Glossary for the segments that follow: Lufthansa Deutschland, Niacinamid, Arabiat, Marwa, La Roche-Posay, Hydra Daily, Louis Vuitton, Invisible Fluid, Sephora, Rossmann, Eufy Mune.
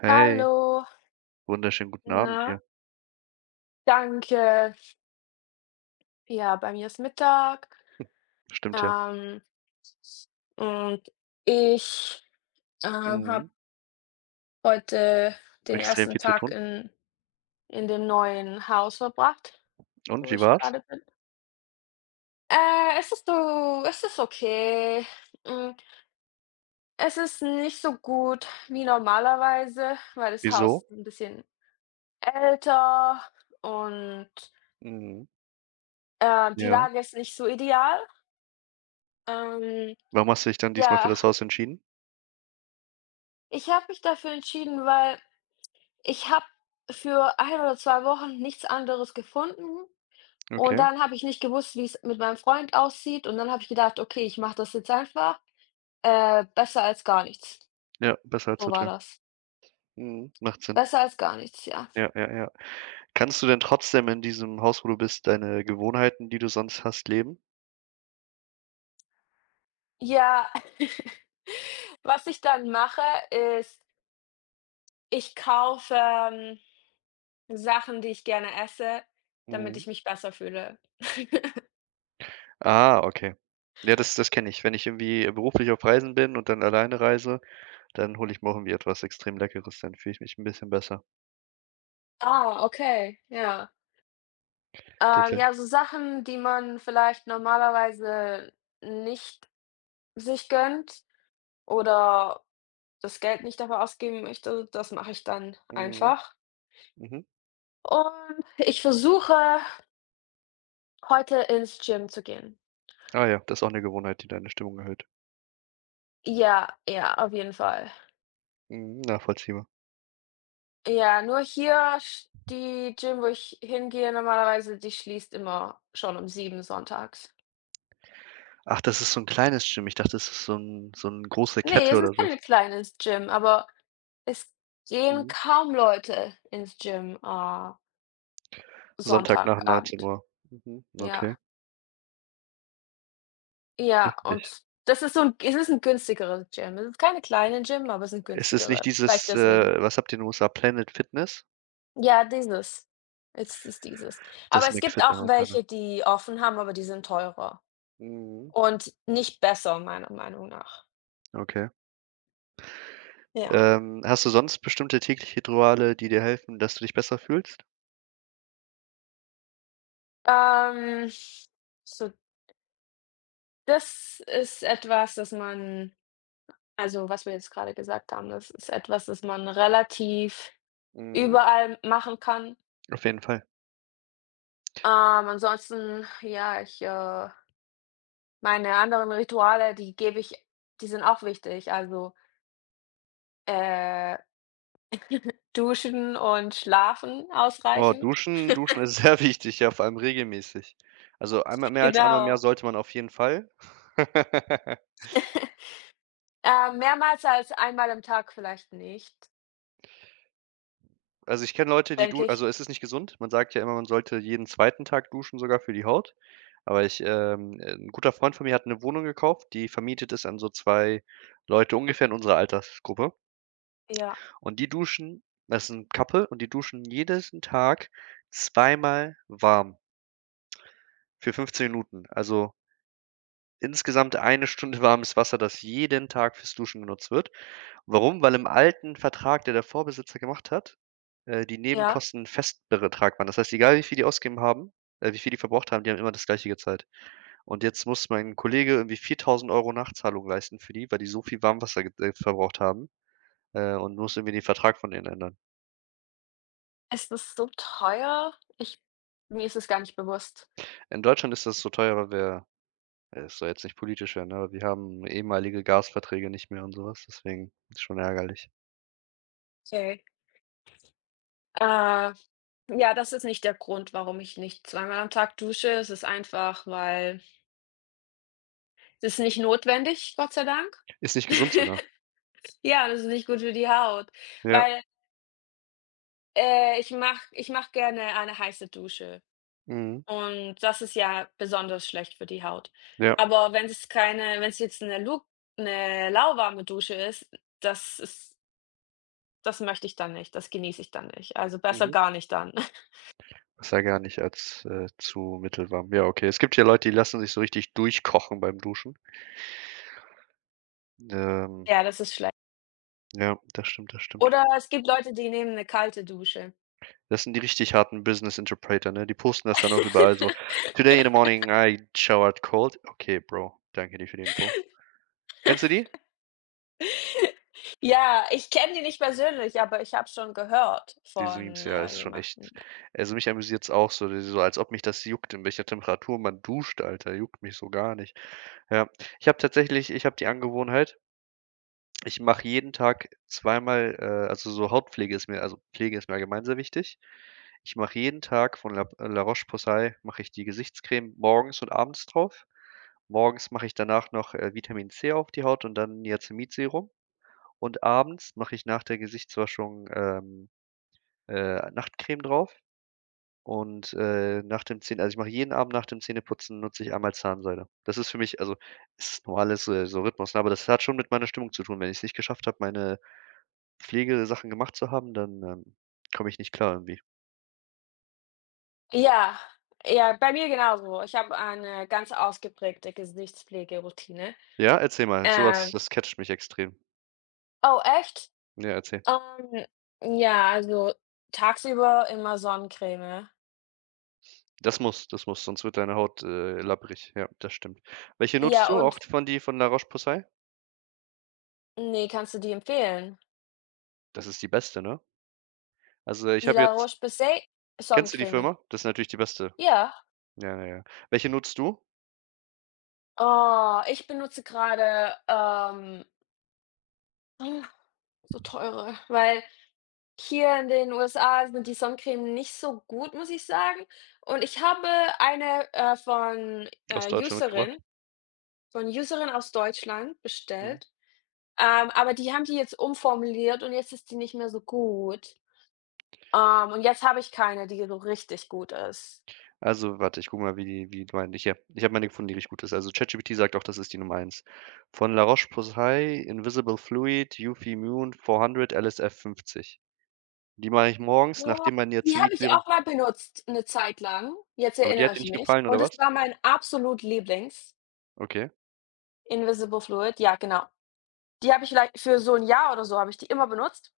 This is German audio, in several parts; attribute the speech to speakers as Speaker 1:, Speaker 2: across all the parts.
Speaker 1: Hey,
Speaker 2: Hallo.
Speaker 1: wunderschönen guten Abend
Speaker 2: Na?
Speaker 1: dir.
Speaker 2: Danke. Ja, bei mir ist Mittag,
Speaker 1: Stimmt ja.
Speaker 2: ähm, und ich, habe
Speaker 1: Mhm.
Speaker 2: heute den
Speaker 1: Extrem
Speaker 2: ersten
Speaker 1: viel zu
Speaker 2: Tag
Speaker 1: tun.
Speaker 2: in dem neuen Haus verbracht,
Speaker 1: Und
Speaker 2: wo
Speaker 1: wie
Speaker 2: ich
Speaker 1: war's?
Speaker 2: gerade bin. Es ist okay. Hm, es ist nicht so gut wie normalerweise, weil das Haus
Speaker 1: Wieso?
Speaker 2: ist ein bisschen älter und,
Speaker 1: Mhm.
Speaker 2: die
Speaker 1: Ja.
Speaker 2: Lage ist nicht so ideal. Ähm,
Speaker 1: Warum hast du dich dann diesmal für
Speaker 2: ja.
Speaker 1: das Haus entschieden?
Speaker 2: Ich habe mich dafür entschieden, weil ich habe für 1 oder 2 Wochen nichts anderes gefunden und
Speaker 1: Okay.
Speaker 2: dann habe ich nicht gewusst, wie es mit meinem Freund aussieht, und dann habe ich gedacht: „Okay, ich mache das jetzt einfach, besser als gar nichts.“
Speaker 1: Ja, besser als
Speaker 2: So war
Speaker 1: Hotel.
Speaker 2: das.
Speaker 1: Mhm. Macht Sinn.
Speaker 2: Besser als gar nichts, ja.
Speaker 1: Ja, ja, ja. Kannst du denn trotzdem in diesem Haus, wo du bist, deine Gewohnheiten, die du sonst hast, leben?
Speaker 2: Ja, was ich dann mache, ist, ich kaufe, Sachen, die ich gerne esse, damit
Speaker 1: Mhm.
Speaker 2: ich mich besser fühle.
Speaker 1: Ah, okay. Ja, das kenne ich. Wenn ich irgendwie, beruflich auf Reisen bin und dann alleine reise, dann hole ich mir auch irgendwie etwas extrem Leckeres, dann fühle ich mich ein bisschen besser.
Speaker 2: Ah, okay, ja.
Speaker 1: Das ja,
Speaker 2: Ja, so Sachen, die man vielleicht normalerweise nicht sich gönnt oder das Geld nicht dafür ausgeben möchte, das mache ich dann
Speaker 1: mhm,
Speaker 2: einfach.
Speaker 1: mhm.
Speaker 2: Und ich versuche, heute ins Gym zu gehen.
Speaker 1: Ah ja, das ist auch 'ne Gewohnheit, die deine Stimmung erhöht.
Speaker 2: Ja, ja, auf jeden Fall.
Speaker 1: Mhm, nachvollziehbar.
Speaker 2: Ja, nur hier sch die Gym, wo ich hingehe normalerweise, die schließt immer schon um 7 sonntags.
Speaker 1: Ach, das ist so 'n kleines Gym. Ich dachte, das ist so 'n große
Speaker 2: Nee,
Speaker 1: Kette
Speaker 2: es
Speaker 1: oder
Speaker 2: ist
Speaker 1: so was.
Speaker 2: kein kleines Gym, aber es gehen
Speaker 1: Mhm.
Speaker 2: kaum Leute ins Gym,
Speaker 1: Sonntag nach
Speaker 2: Sonntagabend.
Speaker 1: 19:00. Mhm,
Speaker 2: Ja,
Speaker 1: okay,
Speaker 2: ja,
Speaker 1: heftig.
Speaker 2: und das ist so 'n es ist 'n günstigeres Gym. Es ist keine kleine Gym, aber es sind
Speaker 1: Ist es nicht
Speaker 2: günstigere. Vielleicht
Speaker 1: dieses,
Speaker 2: deswegen.
Speaker 1: was habt ihr in den USA? Planet Fitness?
Speaker 2: Ja, dieses. Es ist dieses.
Speaker 1: Das
Speaker 2: Aber es gibt
Speaker 1: McFit
Speaker 2: auch
Speaker 1: Amerikaner.
Speaker 2: welche, die offen haben, aber die sind teurer
Speaker 1: Mhm,
Speaker 2: und nicht besser meiner Meinung nach.
Speaker 1: okay.
Speaker 2: Ja.
Speaker 1: Hast du sonst bestimmte tägliche Rituale, die dir helfen, dass du dich besser fühlst?
Speaker 2: Ähm, so das ist etwas, das man also, was wir jetzt grade gesagt haben, das ist etwas, das man relativ
Speaker 1: Mhm.
Speaker 2: überall machen kann.
Speaker 1: Auf jeden Fall.
Speaker 2: Ansonsten, ja, meine anderen Rituale, die gebe ich die sind auch wichtig. Also, äh, duschen und schlafen
Speaker 1: Oh,
Speaker 2: ausreichend.
Speaker 1: duschen duschen ist sehr wichtig, ja, vor allem regelmäßig. Also, einmal, mehr als einmal im Jahr
Speaker 2: Genau.
Speaker 1: sollte man auf jeden Fall.
Speaker 2: Mehrmals als 1 Mal am Tag vielleicht nicht,
Speaker 1: Also, ich kenne Leute, die du
Speaker 2: denke
Speaker 1: also,
Speaker 2: ich.
Speaker 1: es ist nicht gesund. Man sagt ja immer, man sollte jeden zweiten Tag duschen, sogar für die Haut. Aber ich, 'n guter Freund von mir hat 'ne Wohnung gekauft, die vermietet ist an so 2 Leute ungefähr in unserer Altersgruppe.
Speaker 2: Ja,
Speaker 1: Und die duschen, das ist 'n Couple, und die duschen jeden Tag zweimal warm für 15 Minuten. Also, insgesamt eine Stunde warmes Wasser, das jeden Tag fürs Duschen genutzt wird. Warum? Weil im alten Vertrag, der der Vorbesitzer gemacht hat, die
Speaker 2: ja.
Speaker 1: Nebenkosten ein Festbetrag waren. Das heißt, egal wie viel die ausgegeben haben, wie viel die verbraucht haben, die haben immer das Gleiche gezahlt. Und jetzt muss mein Kollege irgendwie 4.000 Euro Nachzahlung leisten für die, weil die so viel Warmwasser ge verbraucht haben, und muss irgendwie den Vertrag von denen ändern.
Speaker 2: Es ist so teuer. Ich Mir ist es gar nicht bewusst.
Speaker 1: In Deutschland ist das so teuer, weil wir, es soll jetzt nicht politisch werden, aber wir haben ehemalige Gasverträge nicht mehr und sowas. Deswegen ist schon ärgerlich.
Speaker 2: Okay. Äh, ja, das ist nicht der Grund, warum ich nicht 2 Mal am Tag dusche. Es ist einfach, weil es ist nicht notwendig, Gott sei Dank.
Speaker 1: Ist nicht gesund sogar.
Speaker 2: Ja, das ist nicht gut für die Haut,
Speaker 1: Ja,
Speaker 2: weil ich mache gerne eine heiße Dusche,
Speaker 1: mhm,
Speaker 2: und das ist ja besonders schlecht für die Haut.
Speaker 1: ja,
Speaker 2: Aber wenn es jetzt eine lu 'ne lauwarme Dusche ist, das ist das möchte ich dann nicht, das genieße ich dann nicht. Also, besser
Speaker 1: mhm.
Speaker 2: gar nicht dann.
Speaker 1: Das sah gar nicht als, zu mittelwarm. Ja, okay. Es gibt ja Leute, die lassen sich so richtig durchkochen beim Duschen. Ähm,
Speaker 2: Ja, das ist schlecht.
Speaker 1: ja, das stimmt, das stimmt.
Speaker 2: Oder es gibt Leute, die nehmen eine kalte Dusche.
Speaker 1: Das sind die richtig harten Business Interpreter, ne? Die posten das dann auch überall so: „Today in the morning I showered cold." Okay, Bro, danke dir für die Info. Kennst du die?
Speaker 2: Ja, ich kenne die nicht persönlich, aber ich habe schon gehört
Speaker 1: Diese Memes,
Speaker 2: von,
Speaker 1: ja, ist schon
Speaker 2: jemandem.
Speaker 1: echt, also, mich amüsiert's auch so, so als ob mich das juckt, in welcher Temperatur man duscht, Alter, juckt mich so gar nicht. Ja, ich habe die Angewohnheit. Ich mache jeden Tag zweimal, also, so Hautpflege ist mir, also Pflege ist mir allgemein sehr wichtig. Ich mache jeden Tag von La Roche-Posay mache ich die Gesichtscreme morgens und abends drauf. Morgens mache ich danach noch, Vitamin C auf die Haut und dann Niacinamid-Serum, und abends mache ich nach der Gesichtswaschung, Nachtcreme drauf, und, nach dem Zähne also, ich mache jeden Abend nach dem Zähneputzen nutze ich einmal Zahnseide. Das ist für mich, also, ist nur alles, so Rhythmus, ne, aber das hat schon mit meiner Stimmung zu tun. Wenn ich es nicht geschafft habe, meine Pflegesachen gemacht zu haben, dann, komme ich nicht klar irgendwie.
Speaker 2: Ja, ja, bei mir genauso. Ich habe eine ganz ausgeprägte Gesichtspflegeroutine.
Speaker 1: Ja, erzähl mal, so was
Speaker 2: Ähm
Speaker 1: das catcht mich extrem.
Speaker 2: oh, echt?
Speaker 1: Ja, erzähl.
Speaker 2: Ähm, ja, also tagsüber immer Sonnencreme.
Speaker 1: Das muss, sonst wird deine Haut, labbrig. Ja, das stimmt. Welche nutzt
Speaker 2: Ja,
Speaker 1: du? Auch
Speaker 2: und
Speaker 1: von die von La Roche-Posay?
Speaker 2: nee, kannst du die empfehlen?
Speaker 1: Das ist die beste, ne? Also, ich
Speaker 2: Die
Speaker 1: habe
Speaker 2: La
Speaker 1: jetzt,
Speaker 2: Roche-Posay
Speaker 1: kennst du die
Speaker 2: Sonnencreme.
Speaker 1: Firma? Das ist natürlich die beste.
Speaker 2: Ja.
Speaker 1: Ja, ja, ja. Welche nutzt du?
Speaker 2: Oh, ich benutze gerade ah, so teure, weil hier in den USA sind die Sonnencremen nicht so gut, muss ich sagen. Und ich habe eine, von,
Speaker 1: Aus Deutschland mitgebracht?
Speaker 2: Userin aus Deutschland
Speaker 1: Mhm.
Speaker 2: bestellt, aber die haben die jetzt umformuliert, und jetzt ist die nicht mehr so gut. Und jetzt habe ich keine, die so richtig gut ist.
Speaker 1: Also, warte, ich gucke mal, wie meine ich hier. Ich habe meine gefunden, die richtig gut ist. Also, ChatGPT sagt auch, das ist die Nummer eins. Von La Roche-Posay, Invisible Fluid, Eufy Mune 400, LSF 50. Die mache ich morgens,
Speaker 2: Ja,
Speaker 1: nachdem mein
Speaker 2: die habe ich
Speaker 1: Niacinid-Serum.
Speaker 2: auch mal benutzt eine Zeit lang, jetzt
Speaker 1: Aber die
Speaker 2: erinnere
Speaker 1: hat dir
Speaker 2: ich
Speaker 1: nicht
Speaker 2: mich.
Speaker 1: gefallen oder
Speaker 2: Und es
Speaker 1: was?
Speaker 2: war mein absolut Lieblings,
Speaker 1: Okay.
Speaker 2: Invisible Fluid, ja genau. Die habe ich vielleicht für so 1 Jahr oder so habe ich die immer benutzt.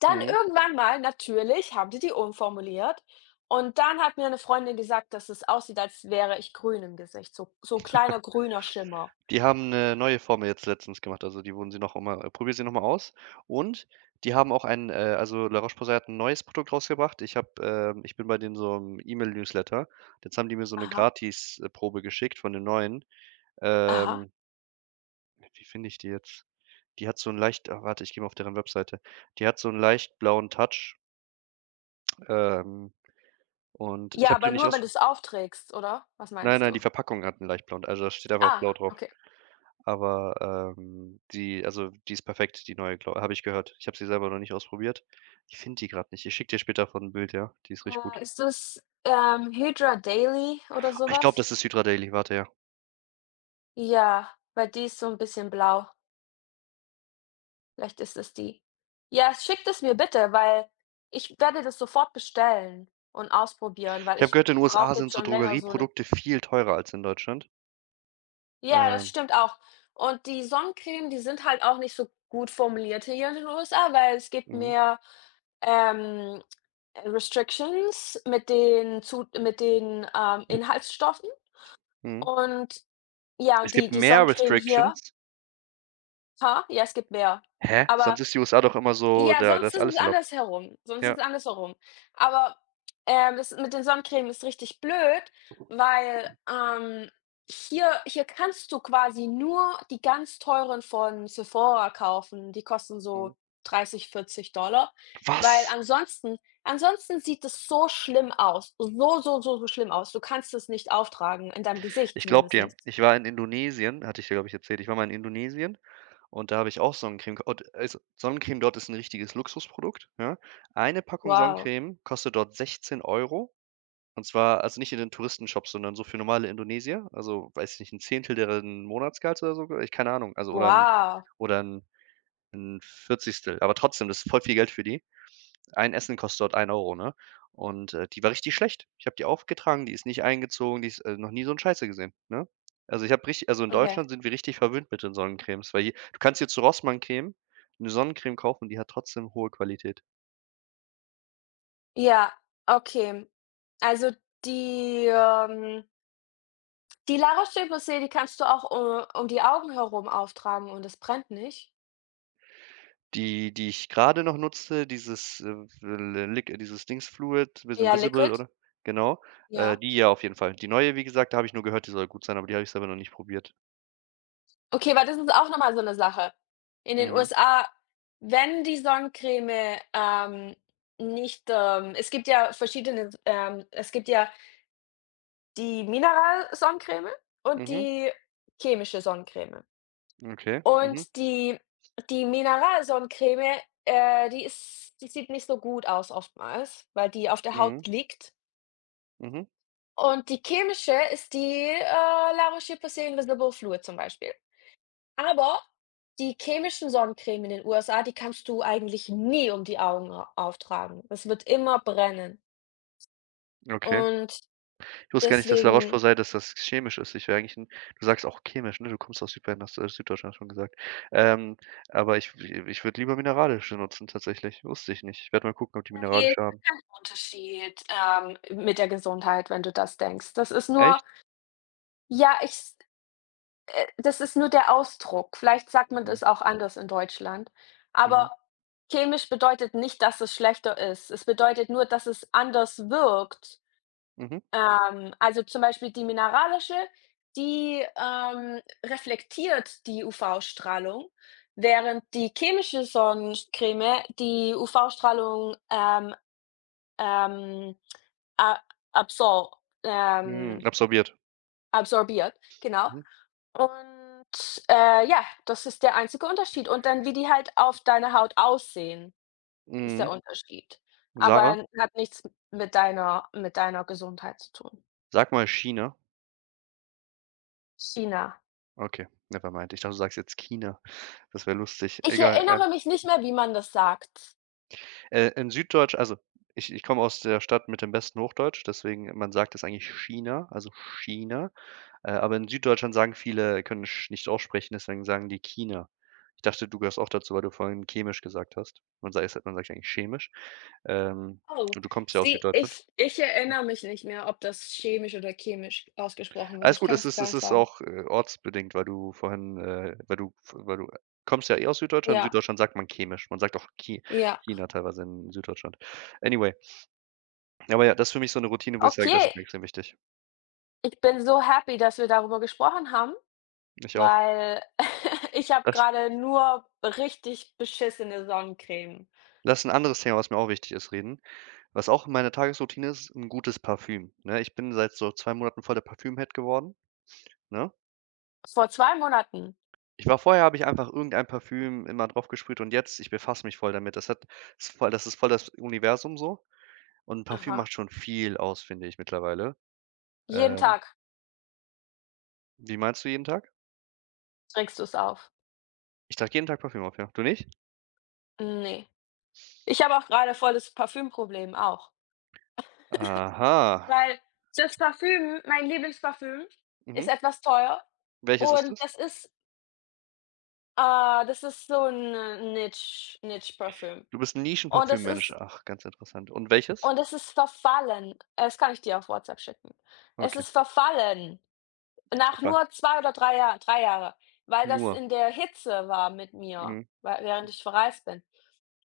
Speaker 2: Dann
Speaker 1: Mhm.
Speaker 2: irgendwann mal natürlich haben die die umformuliert, und dann hat mir eine Freundin gesagt, dass es aussieht, als wäre ich grün im Gesicht, so 'n kleiner grüner Schimmer.
Speaker 1: Die haben eine neue Formel jetzt letztens gemacht, also, die wurden sie noch mal, probier sie noch mal aus. Und die haben auch also, La Roche-Posay hat ein neues Produkt rausgebracht. Ich bin bei denen so im E-Mail-Newsletter. Jetzt haben die mir so eine
Speaker 2: Aha,
Speaker 1: Gratis Probe geschickt von dem neuen.
Speaker 2: aha.
Speaker 1: Ähm, wie finde ich die jetzt? Die hat so 'n leicht, ah, warte, ich gehe mal auf deren Webseite. Die hat so 'n leicht blauen Touch, ähm, und ich
Speaker 2: Ja,
Speaker 1: habe die
Speaker 2: aber
Speaker 1: noch nicht
Speaker 2: nur, wenn du
Speaker 1: ausprobiert.
Speaker 2: es aufträgst, oder? Was
Speaker 1: Nein,
Speaker 2: meinst
Speaker 1: nein, die
Speaker 2: du?
Speaker 1: Verpackung hat 'n leicht blauen, also, da steht einfach blau
Speaker 2: Ah,
Speaker 1: drauf.
Speaker 2: okay.
Speaker 1: Aber, die ist perfekt, die neue, glau habe ich gehört. Ich habe sie selber noch nicht ausprobiert. Ich finde die grad nicht. Ich schicke dir später davon 'n Bild, ja? Die ist richtig gut.
Speaker 2: Ist das, Hydra Daily oder
Speaker 1: Ah, ich glaube,
Speaker 2: sowas?
Speaker 1: das ist Hydra Daily, warte, ja.
Speaker 2: Ja, weil die ist so ein bisschen blau. Vielleicht ist es die. Ja, schickt es mir bitte, weil ich werde das sofort bestellen und ausprobieren,
Speaker 1: Ich
Speaker 2: weil
Speaker 1: habe
Speaker 2: ich
Speaker 1: gehört, in USA
Speaker 2: brauche jetzt
Speaker 1: sind so
Speaker 2: schon länger so eine.
Speaker 1: Drogerieprodukte viel teurer als in Deutschland.
Speaker 2: Ja, das
Speaker 1: Ähm,
Speaker 2: stimmt auch. Und die Sonnencreme, die sind halt auch nicht so gut formuliert hier in den USA, weil es gibt
Speaker 1: mhm,
Speaker 2: mehr, ähm, Restrictions mit den Zu mit den, Inhaltsstoffen,
Speaker 1: mhm.
Speaker 2: und ja,
Speaker 1: Es
Speaker 2: die
Speaker 1: gibt
Speaker 2: die
Speaker 1: mehr
Speaker 2: Sonnencreme hier.
Speaker 1: Restrictions.
Speaker 2: Ha? Ja, es gibt mehr.
Speaker 1: Hä?
Speaker 2: Aber,
Speaker 1: Sonst ist die USA doch immer so,
Speaker 2: ja,
Speaker 1: da
Speaker 2: sonst
Speaker 1: ist
Speaker 2: ist
Speaker 1: alles
Speaker 2: es
Speaker 1: erlaubt.
Speaker 2: andersherum. Sonst ist
Speaker 1: Ja.
Speaker 2: es andersherum. Aber, das mit den Sonnencreme ist richtig blöd, weil, hier kannst du quasi nur die ganz teuren von Sephora kaufen. Die kosten so
Speaker 1: Mhm.
Speaker 2: 30, 40 Dollar, weil
Speaker 1: Was?
Speaker 2: ansonsten sieht es so schlimm aus. So, so, so, so schlimm aus. Du kannst es nicht auftragen, in deinem Gesicht
Speaker 1: Ich glaube dir.
Speaker 2: zumindest.
Speaker 1: Ich war in Indonesien, hatte ich dir, glaube ich, erzählt. Ich war mal in Indonesien und da habe ich auch Sonnencreme gek und also, Sonnencreme dort ist 'n richtiges Luxusprodukt, ja? Eine Packung
Speaker 2: Wow.
Speaker 1: Sonnencreme kostet dort 16 Euro, und zwar, also, nicht in den Touristenshops, sondern so für normale Indonesier. Also, weiß ich nicht, 1 Zehntel deren Monatsgehalts oder so, ich keine Ahnung, also, oder 'n
Speaker 2: Wow.
Speaker 1: oder 'n 'n 1. Aber trotzdem, das ist voll viel Geld für die. Ein Essen kostet dort ein Euro, ne? Und, die war richtig schlecht. Ich habe die aufgetragen, die ist nicht eingezogen, die ist noch nie so 'n Scheiße gesehen, ne? Also, ich habe richtig also, in
Speaker 2: Okay.
Speaker 1: Deutschland sind wir richtig verwöhnt mit den Sonnencremes, weil je du kannst hier zu Rossmann-Creme 'ne Sonnencreme kaufen, und die hat trotzdem hohe Qualität.
Speaker 2: Ja, okay. Also die, ähm die Laroche-Posay, die kannst du auch, um die Augen herum auftragen, und es brennt nicht?
Speaker 1: Die, die ich grade noch nutze, dieses, l Liq dieses Dings Fluid with
Speaker 2: Ja,
Speaker 1: Invisible,
Speaker 2: Liquid?
Speaker 1: oder? Genau,
Speaker 2: Ja.
Speaker 1: die ja auf jeden Fall. Die neue, wie gesagt, da habe ich nur gehört, die soll gut sein, aber die habe ich selber noch nicht probiert.
Speaker 2: Okay, weil das ist auch noch mal so eine Sache. In den
Speaker 1: Mhm.
Speaker 2: USA, wenn die Sonnencreme, nicht, es gibt ja verschiedene, es gibt ja die Mineral-Sonnencreme und
Speaker 1: Mhm.
Speaker 2: die chemische Sonnencreme.
Speaker 1: Okay. Mhm.
Speaker 2: Und die die Mineralsonnencreme, die sieht nicht so gut aus oftmals, weil die auf der
Speaker 1: Mhm.
Speaker 2: Haut liegt.
Speaker 1: Mhm.
Speaker 2: Und die chemische ist die, La Roche-Posay Invisible Fluid zum Beispiel. Aber die chemischen Sonnencreme in den USA, die kannst du eigentlich nie um die Augen au auftragen. Es wird immer brennen.
Speaker 1: Okay.
Speaker 2: Und
Speaker 1: Ich wusste gar nicht,
Speaker 2: deswegen
Speaker 1: Dass das chemisch ist. Ich wäre eigentlich 'n, du sagst auch chemisch, ne? Du kommst aus Südbayern, hast, Süddeutschland schon gesagt. Ähm, aber ich würde lieber mineralische nutzen tatsächlich. Wusste ich nicht. Ich werde mal gucken, ob die
Speaker 2: ein
Speaker 1: mineralische haben.
Speaker 2: Unterschied, mit der Gesundheit, wenn du das denkst. Das ist nur,
Speaker 1: Echt?
Speaker 2: ja, ich das ist nur der Ausdruck. Vielleicht sagt man
Speaker 1: Hm.
Speaker 2: das auch anders in Deutschland.
Speaker 1: Mhm.
Speaker 2: Aber chemisch bedeutet nicht, dass es schlechter ist. Es bedeutet nur, dass es anders wirkt.
Speaker 1: Mhm. Mhm.
Speaker 2: Also zum Beispiel die mineralische, die, reflektiert die UV-Strahlung, während die chemische Sonnencreme die UV-Strahlung, ähm, a absor
Speaker 1: Hm,
Speaker 2: ähm,
Speaker 1: absorbiert.
Speaker 2: absorbiert, genau.
Speaker 1: Mhm.
Speaker 2: Und, ja, das ist der einzige Unterschied. Und dann, wie die halt auf deiner Haut aussehen, ist der
Speaker 1: Mhm.
Speaker 2: Unterschied.
Speaker 1: Sarah,
Speaker 2: Aber hat nichts mit deiner Gesundheit zu tun.
Speaker 1: sag mal China.
Speaker 2: China.
Speaker 1: Okay, never mind. Ich dachte, du sagst jetzt China. Das wäre lustig.
Speaker 2: Ich
Speaker 1: Egal,
Speaker 2: erinnere mich nicht mehr, wie man das sagt.
Speaker 1: äh, in Süddeutsch also, ich komme aus der Stadt mit dem besten Hochdeutsch, deswegen, man sagt es eigentlich China, also China. Aber in Süddeutschland sagen viele, können sch nicht aussprechen, deswegen sagen die China. Ich dachte, du gehörst auch dazu, weil du vorhin chemisch gesagt hast. Man sagt ja eigentlich chemisch. Ähm,
Speaker 2: Oh,
Speaker 1: und du kommst ja aus
Speaker 2: Sie
Speaker 1: Süddeutschland.
Speaker 2: ich ich erinnere mich nicht mehr, ob das chemisch oder chemisch ausgesprochen wird.
Speaker 1: Alles
Speaker 2: Ich
Speaker 1: gut,
Speaker 2: kann
Speaker 1: es
Speaker 2: es
Speaker 1: ist
Speaker 2: gar
Speaker 1: es
Speaker 2: nicht
Speaker 1: ist
Speaker 2: sagen.
Speaker 1: auch, ortsbedingt, weil du vorhin, weil du kommst ja eh aus Süddeutschland. In
Speaker 2: Ja,
Speaker 1: Süddeutschland sagt man chemisch. Man sagt auch
Speaker 2: ja.
Speaker 1: China teilweise in Süddeutschland. Anyway, aber ja, das ist für mich so eine Routine, wo ich sage, das
Speaker 2: Okay,
Speaker 1: ist mir extrem wichtig.
Speaker 2: ich bin so happy, dass wir darüber gesprochen haben.
Speaker 1: Ich auch.
Speaker 2: Weil ich habe
Speaker 1: Lass
Speaker 2: gerade nur richtig beschissene Sonnencreme.
Speaker 1: lass 'n anderes Thema, was mir auch wichtig ist, reden. Was auch in meiner Tagesroutine ist, 'n gutes Parfüm, ne? Ich bin seit so 2 Monaten voll der Parfüm-Head geworden, ne?
Speaker 2: Vor 2 Monaten.
Speaker 1: Ich war vorher Habe ich einfach irgendein Parfüm immer drauf gesprüht, und jetzt, ich befasse mich voll damit. Das ist voll das Universum so, und Parfüm
Speaker 2: Aha.
Speaker 1: macht schon viel aus, finde ich mittlerweile.
Speaker 2: Jeden
Speaker 1: Ähm,
Speaker 2: Tag
Speaker 1: wie meinst du jeden Tag?
Speaker 2: trägst du es auf.
Speaker 1: Ich trage jeden Tag Parfüm auf, ja. Du nicht?
Speaker 2: Ne. Ich habe auch gerade voll das Parfümproblem auch,
Speaker 1: Aha.
Speaker 2: weil das Parfüm mein Lieblingsparfüm
Speaker 1: Mhm.
Speaker 2: ist etwas teuer,
Speaker 1: Welches ist
Speaker 2: und
Speaker 1: es?
Speaker 2: das ist so ein Niche-Parfüm,
Speaker 1: Du bist 'n
Speaker 2: und das
Speaker 1: Nischen-Parfüm-Mensch.
Speaker 2: ist
Speaker 1: Ach, ganz interessant. Und welches?
Speaker 2: und es ist verfallen. Das kann ich dir auf WhatsApp schicken. Es
Speaker 1: Okay,
Speaker 2: ist verfallen. Nach
Speaker 1: total.
Speaker 2: nur 2 oder 3 Jahren 3 Jahre, weil das
Speaker 1: Nur.
Speaker 2: in der Hitze war mit mir,
Speaker 1: Mhm.
Speaker 2: wei während ich verreist bin.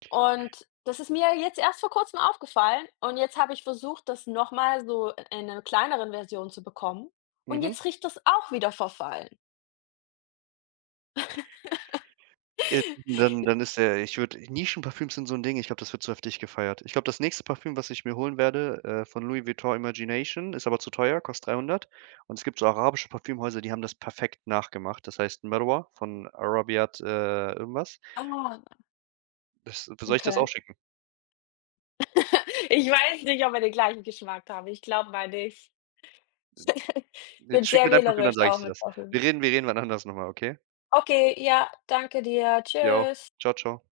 Speaker 2: Und das ist mir jetzt erst vor Kurzem aufgefallen, und jetzt habe ich versucht, das noch mal so in einer kleineren Version zu bekommen, und
Speaker 1: Mhm.
Speaker 2: jetzt riecht das auch wieder verfallen.
Speaker 1: Dann dann ist der ich würde Nischenparfüms sind so 'n Ding, ich glaube, das wird zu heftig gefeiert. Ich glaube, das nächste Parfüm, was ich mir holen werde, von Louis Vuitton Imagination, ist aber zu teuer, kostet 300, und es gibt so arabische Parfümhäuser, die haben das perfekt nachgemacht. Das heißt Marwa von Arabiat, irgendwas.
Speaker 2: Ah,
Speaker 1: Das soll ich das auch
Speaker 2: okay.
Speaker 1: schicken?
Speaker 2: Ich weiß nicht, ob wir den gleichen Geschmack haben. Ich glaube mal nicht. Ich bin
Speaker 1: Schick mir
Speaker 2: sehr
Speaker 1: dein Parfüm, dann
Speaker 2: wählerisch
Speaker 1: sage
Speaker 2: auch
Speaker 1: ich dir
Speaker 2: mit
Speaker 1: das. Wir
Speaker 2: Parfüms.
Speaker 1: reden wir reden wann anders noch mal, okay?
Speaker 2: Okay, ja, danke dir.
Speaker 1: Dir auch.
Speaker 2: Tschüss.
Speaker 1: Tschau, tschau.